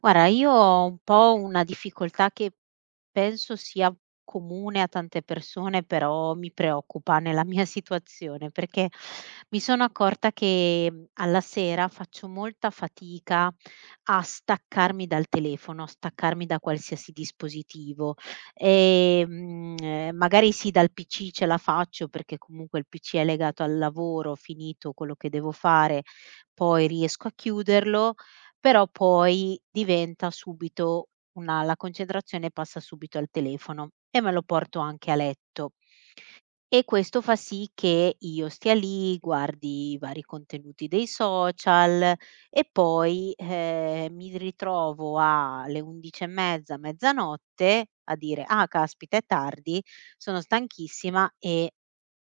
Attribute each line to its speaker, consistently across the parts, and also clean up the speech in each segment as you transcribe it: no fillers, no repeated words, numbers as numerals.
Speaker 1: Guarda, io ho un po' una difficoltà che penso sia comune a tante persone, però mi preoccupa nella mia situazione, perché mi sono accorta che alla sera faccio molta fatica a staccarmi dal telefono, a staccarmi da qualsiasi dispositivo. E, magari sì, dal PC ce la faccio perché comunque il PC è legato al lavoro, ho finito quello che devo fare, poi riesco a chiuderlo, però poi diventa subito una la concentrazione passa subito al telefono e me lo porto anche a letto. E questo fa sì che io stia lì, guardi i vari contenuti dei social e poi, mi ritrovo alle 11 e mezza, mezzanotte a dire: "Ah, caspita, è tardi, sono stanchissima e"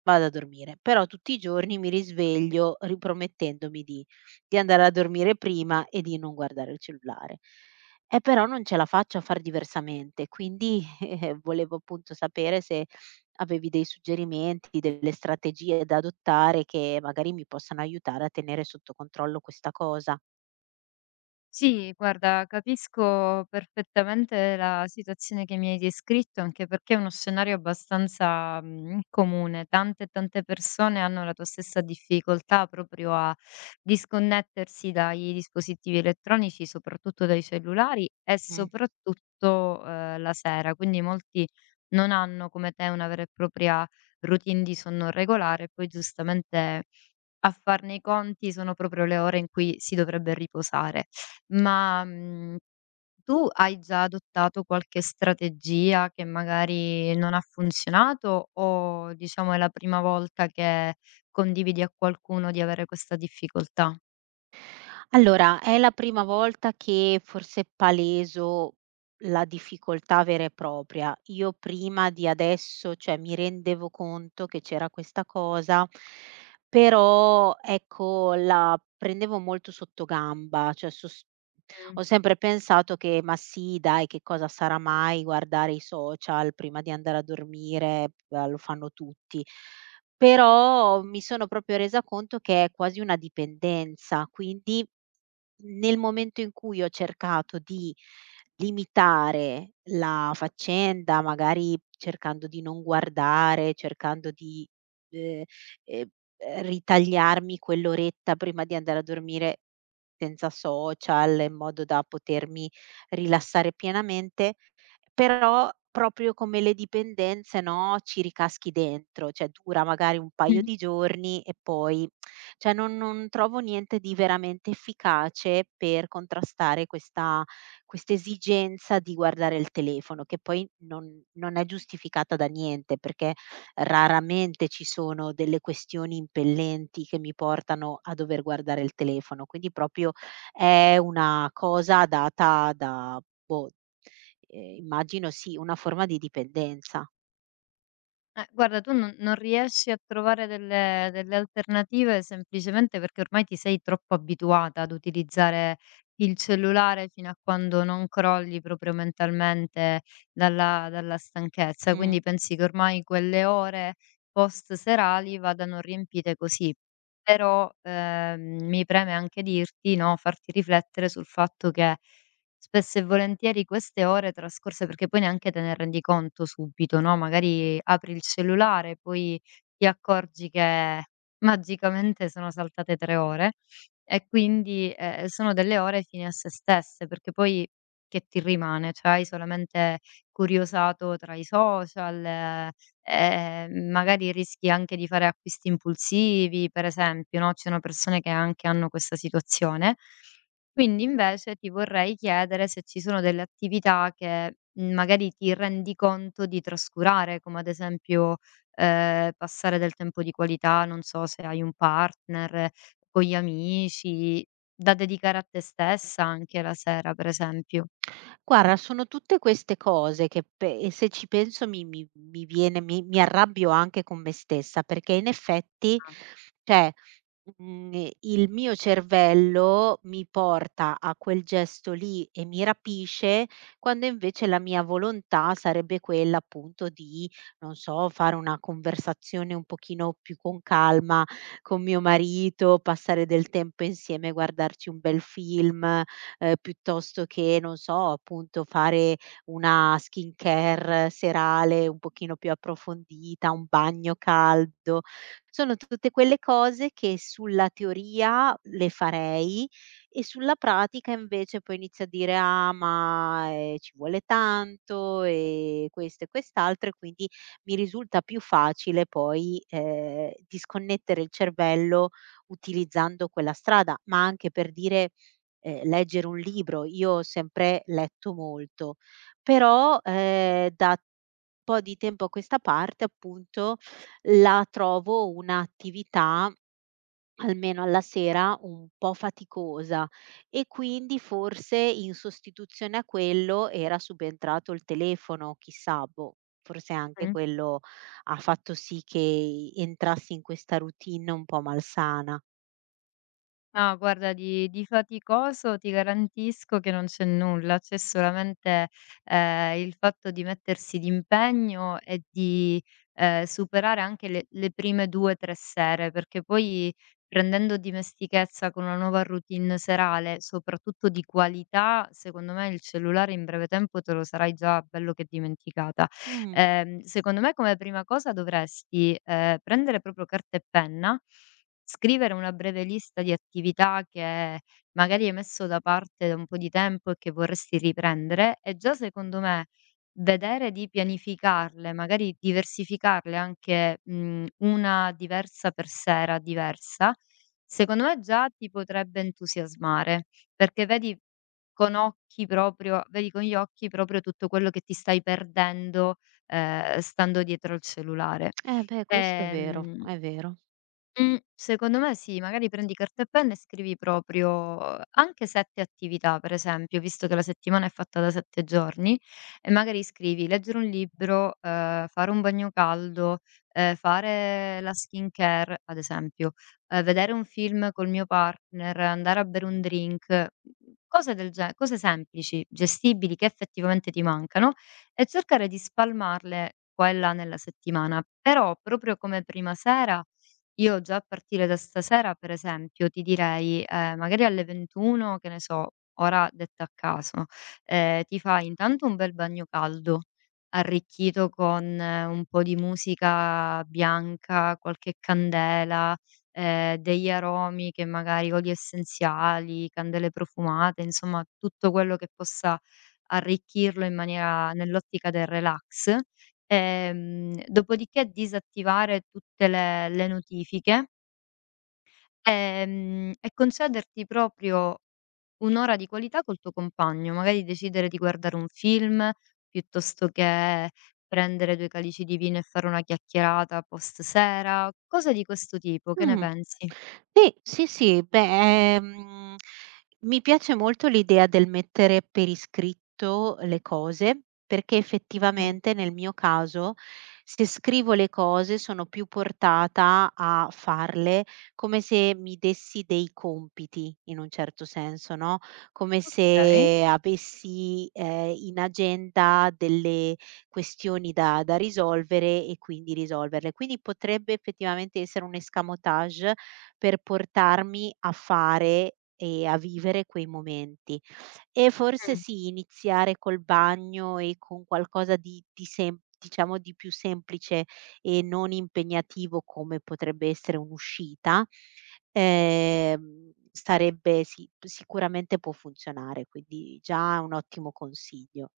Speaker 1: vado a dormire, però tutti i giorni mi risveglio ripromettendomi di andare a dormire prima e di non guardare il cellulare. Però non ce la faccio a far diversamente, quindi, volevo appunto sapere se avevi dei suggerimenti, delle strategie da adottare che magari mi possano aiutare a tenere sotto controllo questa cosa.
Speaker 2: Sì, guarda, capisco perfettamente la situazione che mi hai descritto, anche perché è uno scenario abbastanza comune. Tante e tante persone hanno la tua stessa difficoltà proprio a disconnettersi dai dispositivi elettronici, soprattutto dai cellulari e
Speaker 1: Mh.
Speaker 2: soprattutto la sera. Quindi molti non hanno come te una vera e propria routine di sonno regolare, e poi giustamente a farne i conti sono proprio le ore in cui si dovrebbe riposare. Ma, tu hai già adottato qualche strategia che magari non ha funzionato o diciamo è la prima volta che condividi a qualcuno di avere questa difficoltà?
Speaker 1: Allora, è la prima volta che forse paleso la difficoltà vera e propria. Io prima di adesso, cioè, mi rendevo conto che c'era questa cosa, però ecco la prendevo molto sottogamba, cioè
Speaker 2: Mh.
Speaker 1: ho sempre pensato che ma sì, dai, che cosa sarà mai guardare i social prima di andare a dormire, lo fanno tutti. Però mi sono proprio resa conto che è quasi una dipendenza, quindi nel momento in cui ho cercato di limitare la faccenda, magari cercando di non guardare, cercando di, ehm, ehm, ritagliarmi quell'oretta prima di andare a dormire senza social, in modo da potermi rilassare pienamente, però proprio come le dipendenze, no, ci ricaschi dentro, cioè dura magari un paio di giorni e poi, cioè, non trovo niente di veramente efficace per contrastare questa esigenza di guardare il telefono, che poi non è giustificata da niente, perché raramente ci sono delle questioni impellenti che mi portano a dover guardare il telefono. Quindi proprio è una cosa data da boh. Immagino sì, una forma di dipendenza.
Speaker 2: Guarda tu non riesci a trovare delle alternative semplicemente perché ormai ti sei troppo abituata ad utilizzare il cellulare fino a quando non crolli proprio mentalmente dalla stanchezza,
Speaker 1: Mh.
Speaker 2: quindi pensi che ormai quelle ore post serali vadano riempite così. Però, mi preme anche dirti, no, farti riflettere sul fatto che spesso e volentieri queste ore trascorse perché poi neanche te ne rendi conto subito, no, magari apri il cellulare e poi ti accorgi che magicamente sono saltate 3 ore e quindi, sono delle ore fini a sé stesse, perché poi che ti rimane? Cioè hai solamente curiosato tra i social, magari rischi anche di fare acquisti impulsivi, per esempio, no, ci sono persone che anche hanno questa situazione. Quindi invece ti vorrei chiedere se ci sono delle attività che, magari ti rendi conto di trascurare, come ad esempio, passare del tempo di qualità, non so se hai un partner, con gli amici, da dedicare a te stessa anche la sera per esempio.
Speaker 1: Guarda, sono tutte queste cose che pe e se ci penso mi mi mi viene mi mi arrabbio anche con me stessa, perché in effetti,
Speaker 2: Ah.
Speaker 1: cioè, il mio cervello mi porta a quel gesto lì e mi rapisce, quando invece la mia volontà sarebbe quella appunto di, non so, fare una conversazione un pochino più con calma con mio marito, passare del tempo insieme, guardarci un bel film, piuttosto che, non so, appunto fare una skincare serale un pochino più approfondita, un bagno caldo. Sono tutte quelle cose che sulla teoria le farei e sulla pratica invece poi inizio a dire: "Ah, ma, ci vuole tanto e questo e quest'altro", e quindi mi risulta più facile poi, disconnettere il cervello utilizzando quella strada, ma anche per dire, leggere un libro. Io ho sempre letto molto, però, da un po' di tempo a questa parte appunto, la trovo un'attività, almeno alla sera, un po' faticosa, e quindi forse in sostituzione a quello era subentrato il telefono, chissà, boh, forse anche
Speaker 2: Mh.
Speaker 1: quello ha fatto sì che entrassi in questa routine un po' malsana.
Speaker 2: No, guarda di faticoso ti garantisco che non c'è nulla, c'è solamente, il fatto di mettersi d'impegno e di, superare anche le prime 2, 3 sere, perché poi prendendo dimestichezza con una nuova routine serale, soprattutto di qualità, secondo me il cellulare in breve tempo te lo sarai già bello che dimenticata.
Speaker 1: Mh,
Speaker 2: Secondo me come prima cosa dovresti, prendere proprio carta e penna. Scrivere una breve lista di attività che magari hai messo da parte da un po' di tempo e che vorresti riprendere e già secondo me vedere di pianificarle, magari diversificarle anche, una diversa per sera diversa, secondo me già ti potrebbe entusiasmare, perché vedi con gli occhi proprio tutto quello che ti stai perdendo, stando dietro al cellulare.
Speaker 1: eh beh, questo è vero,
Speaker 2: Ehm
Speaker 1: è vero.
Speaker 2: secondo me sì, magari prendi carta e penna e scrivi proprio anche 7 attività, per esempio, visto che la settimana è fatta da 7 giorni, e magari scrivi: leggere un libro, fare un bagno caldo, fare la skincare, ad esempio, vedere un film col mio partner, andare a bere un drink, cose del ge cose semplici, gestibili, che effettivamente ti mancano, e cercare di spalmarle qua e là nella settimana. Però proprio come prima sera io già a partire da stasera, per esempio, ti direi, magari alle 21, che ne so, ora detta a caso, ti fai intanto un bel bagno caldo, arricchito con un po' di musica bianca, qualche candela, degli aromi che magari oli essenziali, candele profumate, insomma tutto quello che possa arricchirlo in maniera nell'ottica del relax. Dopodiché disattivare tutte le notifiche, e concederti proprio un'ora di qualità col tuo compagno, magari decidere di guardare un film, piuttosto che prendere 2 calici di vino e fare una chiacchierata post sera, cose di questo tipo, che ne
Speaker 1: Mh.
Speaker 2: pensi?
Speaker 1: Sì, sì, sì, beh, mi piace molto l'idea del mettere per iscritto le cose, perché
Speaker 2: Mh,
Speaker 1: effettivamente nel mio caso, se scrivo le cose sono più portata a farle, come se mi dessi dei compiti in un certo senso, no, come
Speaker 2: okay.
Speaker 1: se avessi, in agenda delle questioni da risolvere e quindi risolverle. Quindi potrebbe effettivamente essere un escamotage per portarmi a fare e a vivere quei momenti. E forse
Speaker 2: Mh.
Speaker 1: sì, iniziare col bagno e con qualcosa di sem diciamo di più semplice e non impegnativo come potrebbe essere un'uscita, sarebbe sì, sicuramente può funzionare, quindi già un ottimo consiglio.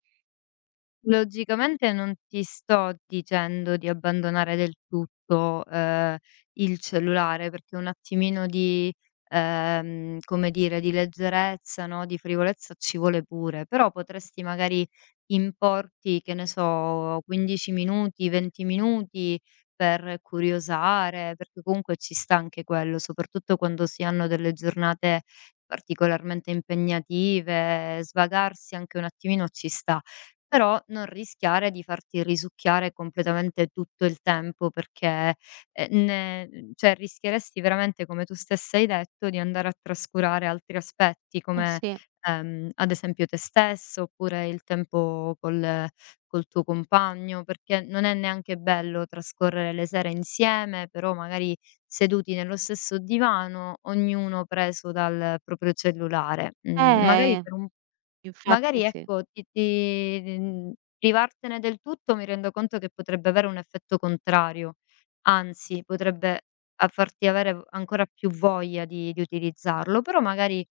Speaker 2: Logicamente non ti sto dicendo di abbandonare del tutto, il cellulare, perché un attimino di, come dire, di leggerezza, no, di frivolezza ci vuole pure, però potresti magari importi, che ne so, 15 minuti, 20 minuti per curiosare, perché comunque ci sta anche quello, soprattutto quando si hanno delle giornate particolarmente impegnative, svagarsi anche un attimino ci sta. Però non rischiare di farti risucchiare completamente tutto il tempo perché, cioè rischieresti veramente, come tu stessa hai detto, di andare a trascurare altri aspetti
Speaker 1: Eh
Speaker 2: come,
Speaker 1: sì.
Speaker 2: ad esempio te stesso, oppure il tempo col tuo compagno, perché non è neanche bello trascorrere le sere insieme, però magari seduti nello stesso divano, ognuno preso dal proprio cellulare. Mhmm, magari
Speaker 1: eh
Speaker 2: per un
Speaker 1: Infatti,
Speaker 2: Magari
Speaker 1: sì.
Speaker 2: ecco, privartene del tutto mi rendo conto che potrebbe avere un effetto contrario, anzi potrebbe a farti avere v ancora più voglia di utilizzarlo, però magari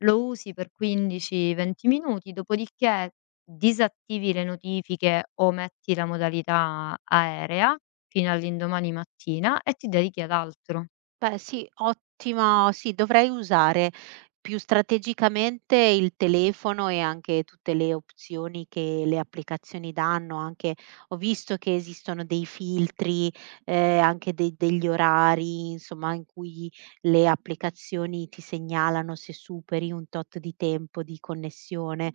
Speaker 2: lo usi per 15, 20 minuti, dopodiché disattivi le notifiche o metti la modalità aerea fino all'indomani mattina e ti dedichi ad altro.
Speaker 1: Beh sì, ottima, sì, dovrei usare più strategicamente il telefono e anche tutte le opzioni che le applicazioni danno, anche ho visto che esistono dei filtri, anche de degli orari, insomma, in cui le applicazioni ti segnalano se superi un tot di tempo di connessione.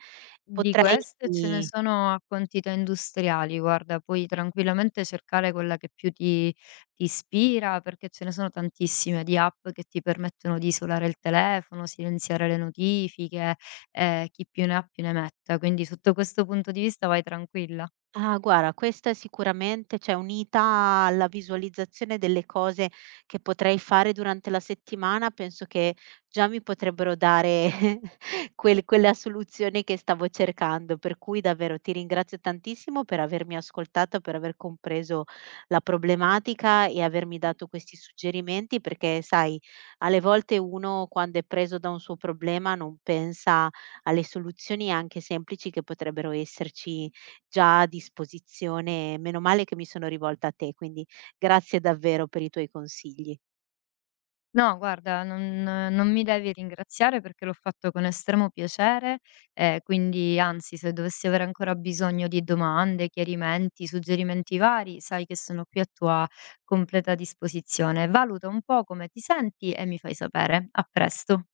Speaker 2: Di
Speaker 1: Potrei.
Speaker 2: queste ce ne sono a quantità industriali, guarda, puoi tranquillamente cercare quella che più ti ispira, perché ce ne sono tantissime di app che ti permettono di isolare il telefono, silenziare le notifiche, chi più ne ha più ne metta. Quindi sotto questo punto di vista vai tranquilla.
Speaker 1: Ah, guarda, questa è sicuramente, cioè unita alla visualizzazione delle cose che potrei fare durante la settimana, penso che già mi potrebbero dare quella soluzione che stavo cercando. Per cui davvero ti ringrazio tantissimo per avermi ascoltato, per aver compreso la problematica e avermi dato questi suggerimenti, perché sai, alle volte uno quando è preso da un suo problema non pensa alle soluzioni anche semplici che potrebbero esserci già a disposizione. Meno male che mi sono rivolta a te, quindi grazie davvero per i tuoi consigli.
Speaker 2: No, guarda, non mi devi ringraziare perché l'ho fatto con estremo piacere, quindi anzi, se dovessi avere ancora bisogno di domande, chiarimenti, suggerimenti vari, sai che sono qui a tua completa disposizione. Valuta un po' come ti senti e mi fai sapere. A presto.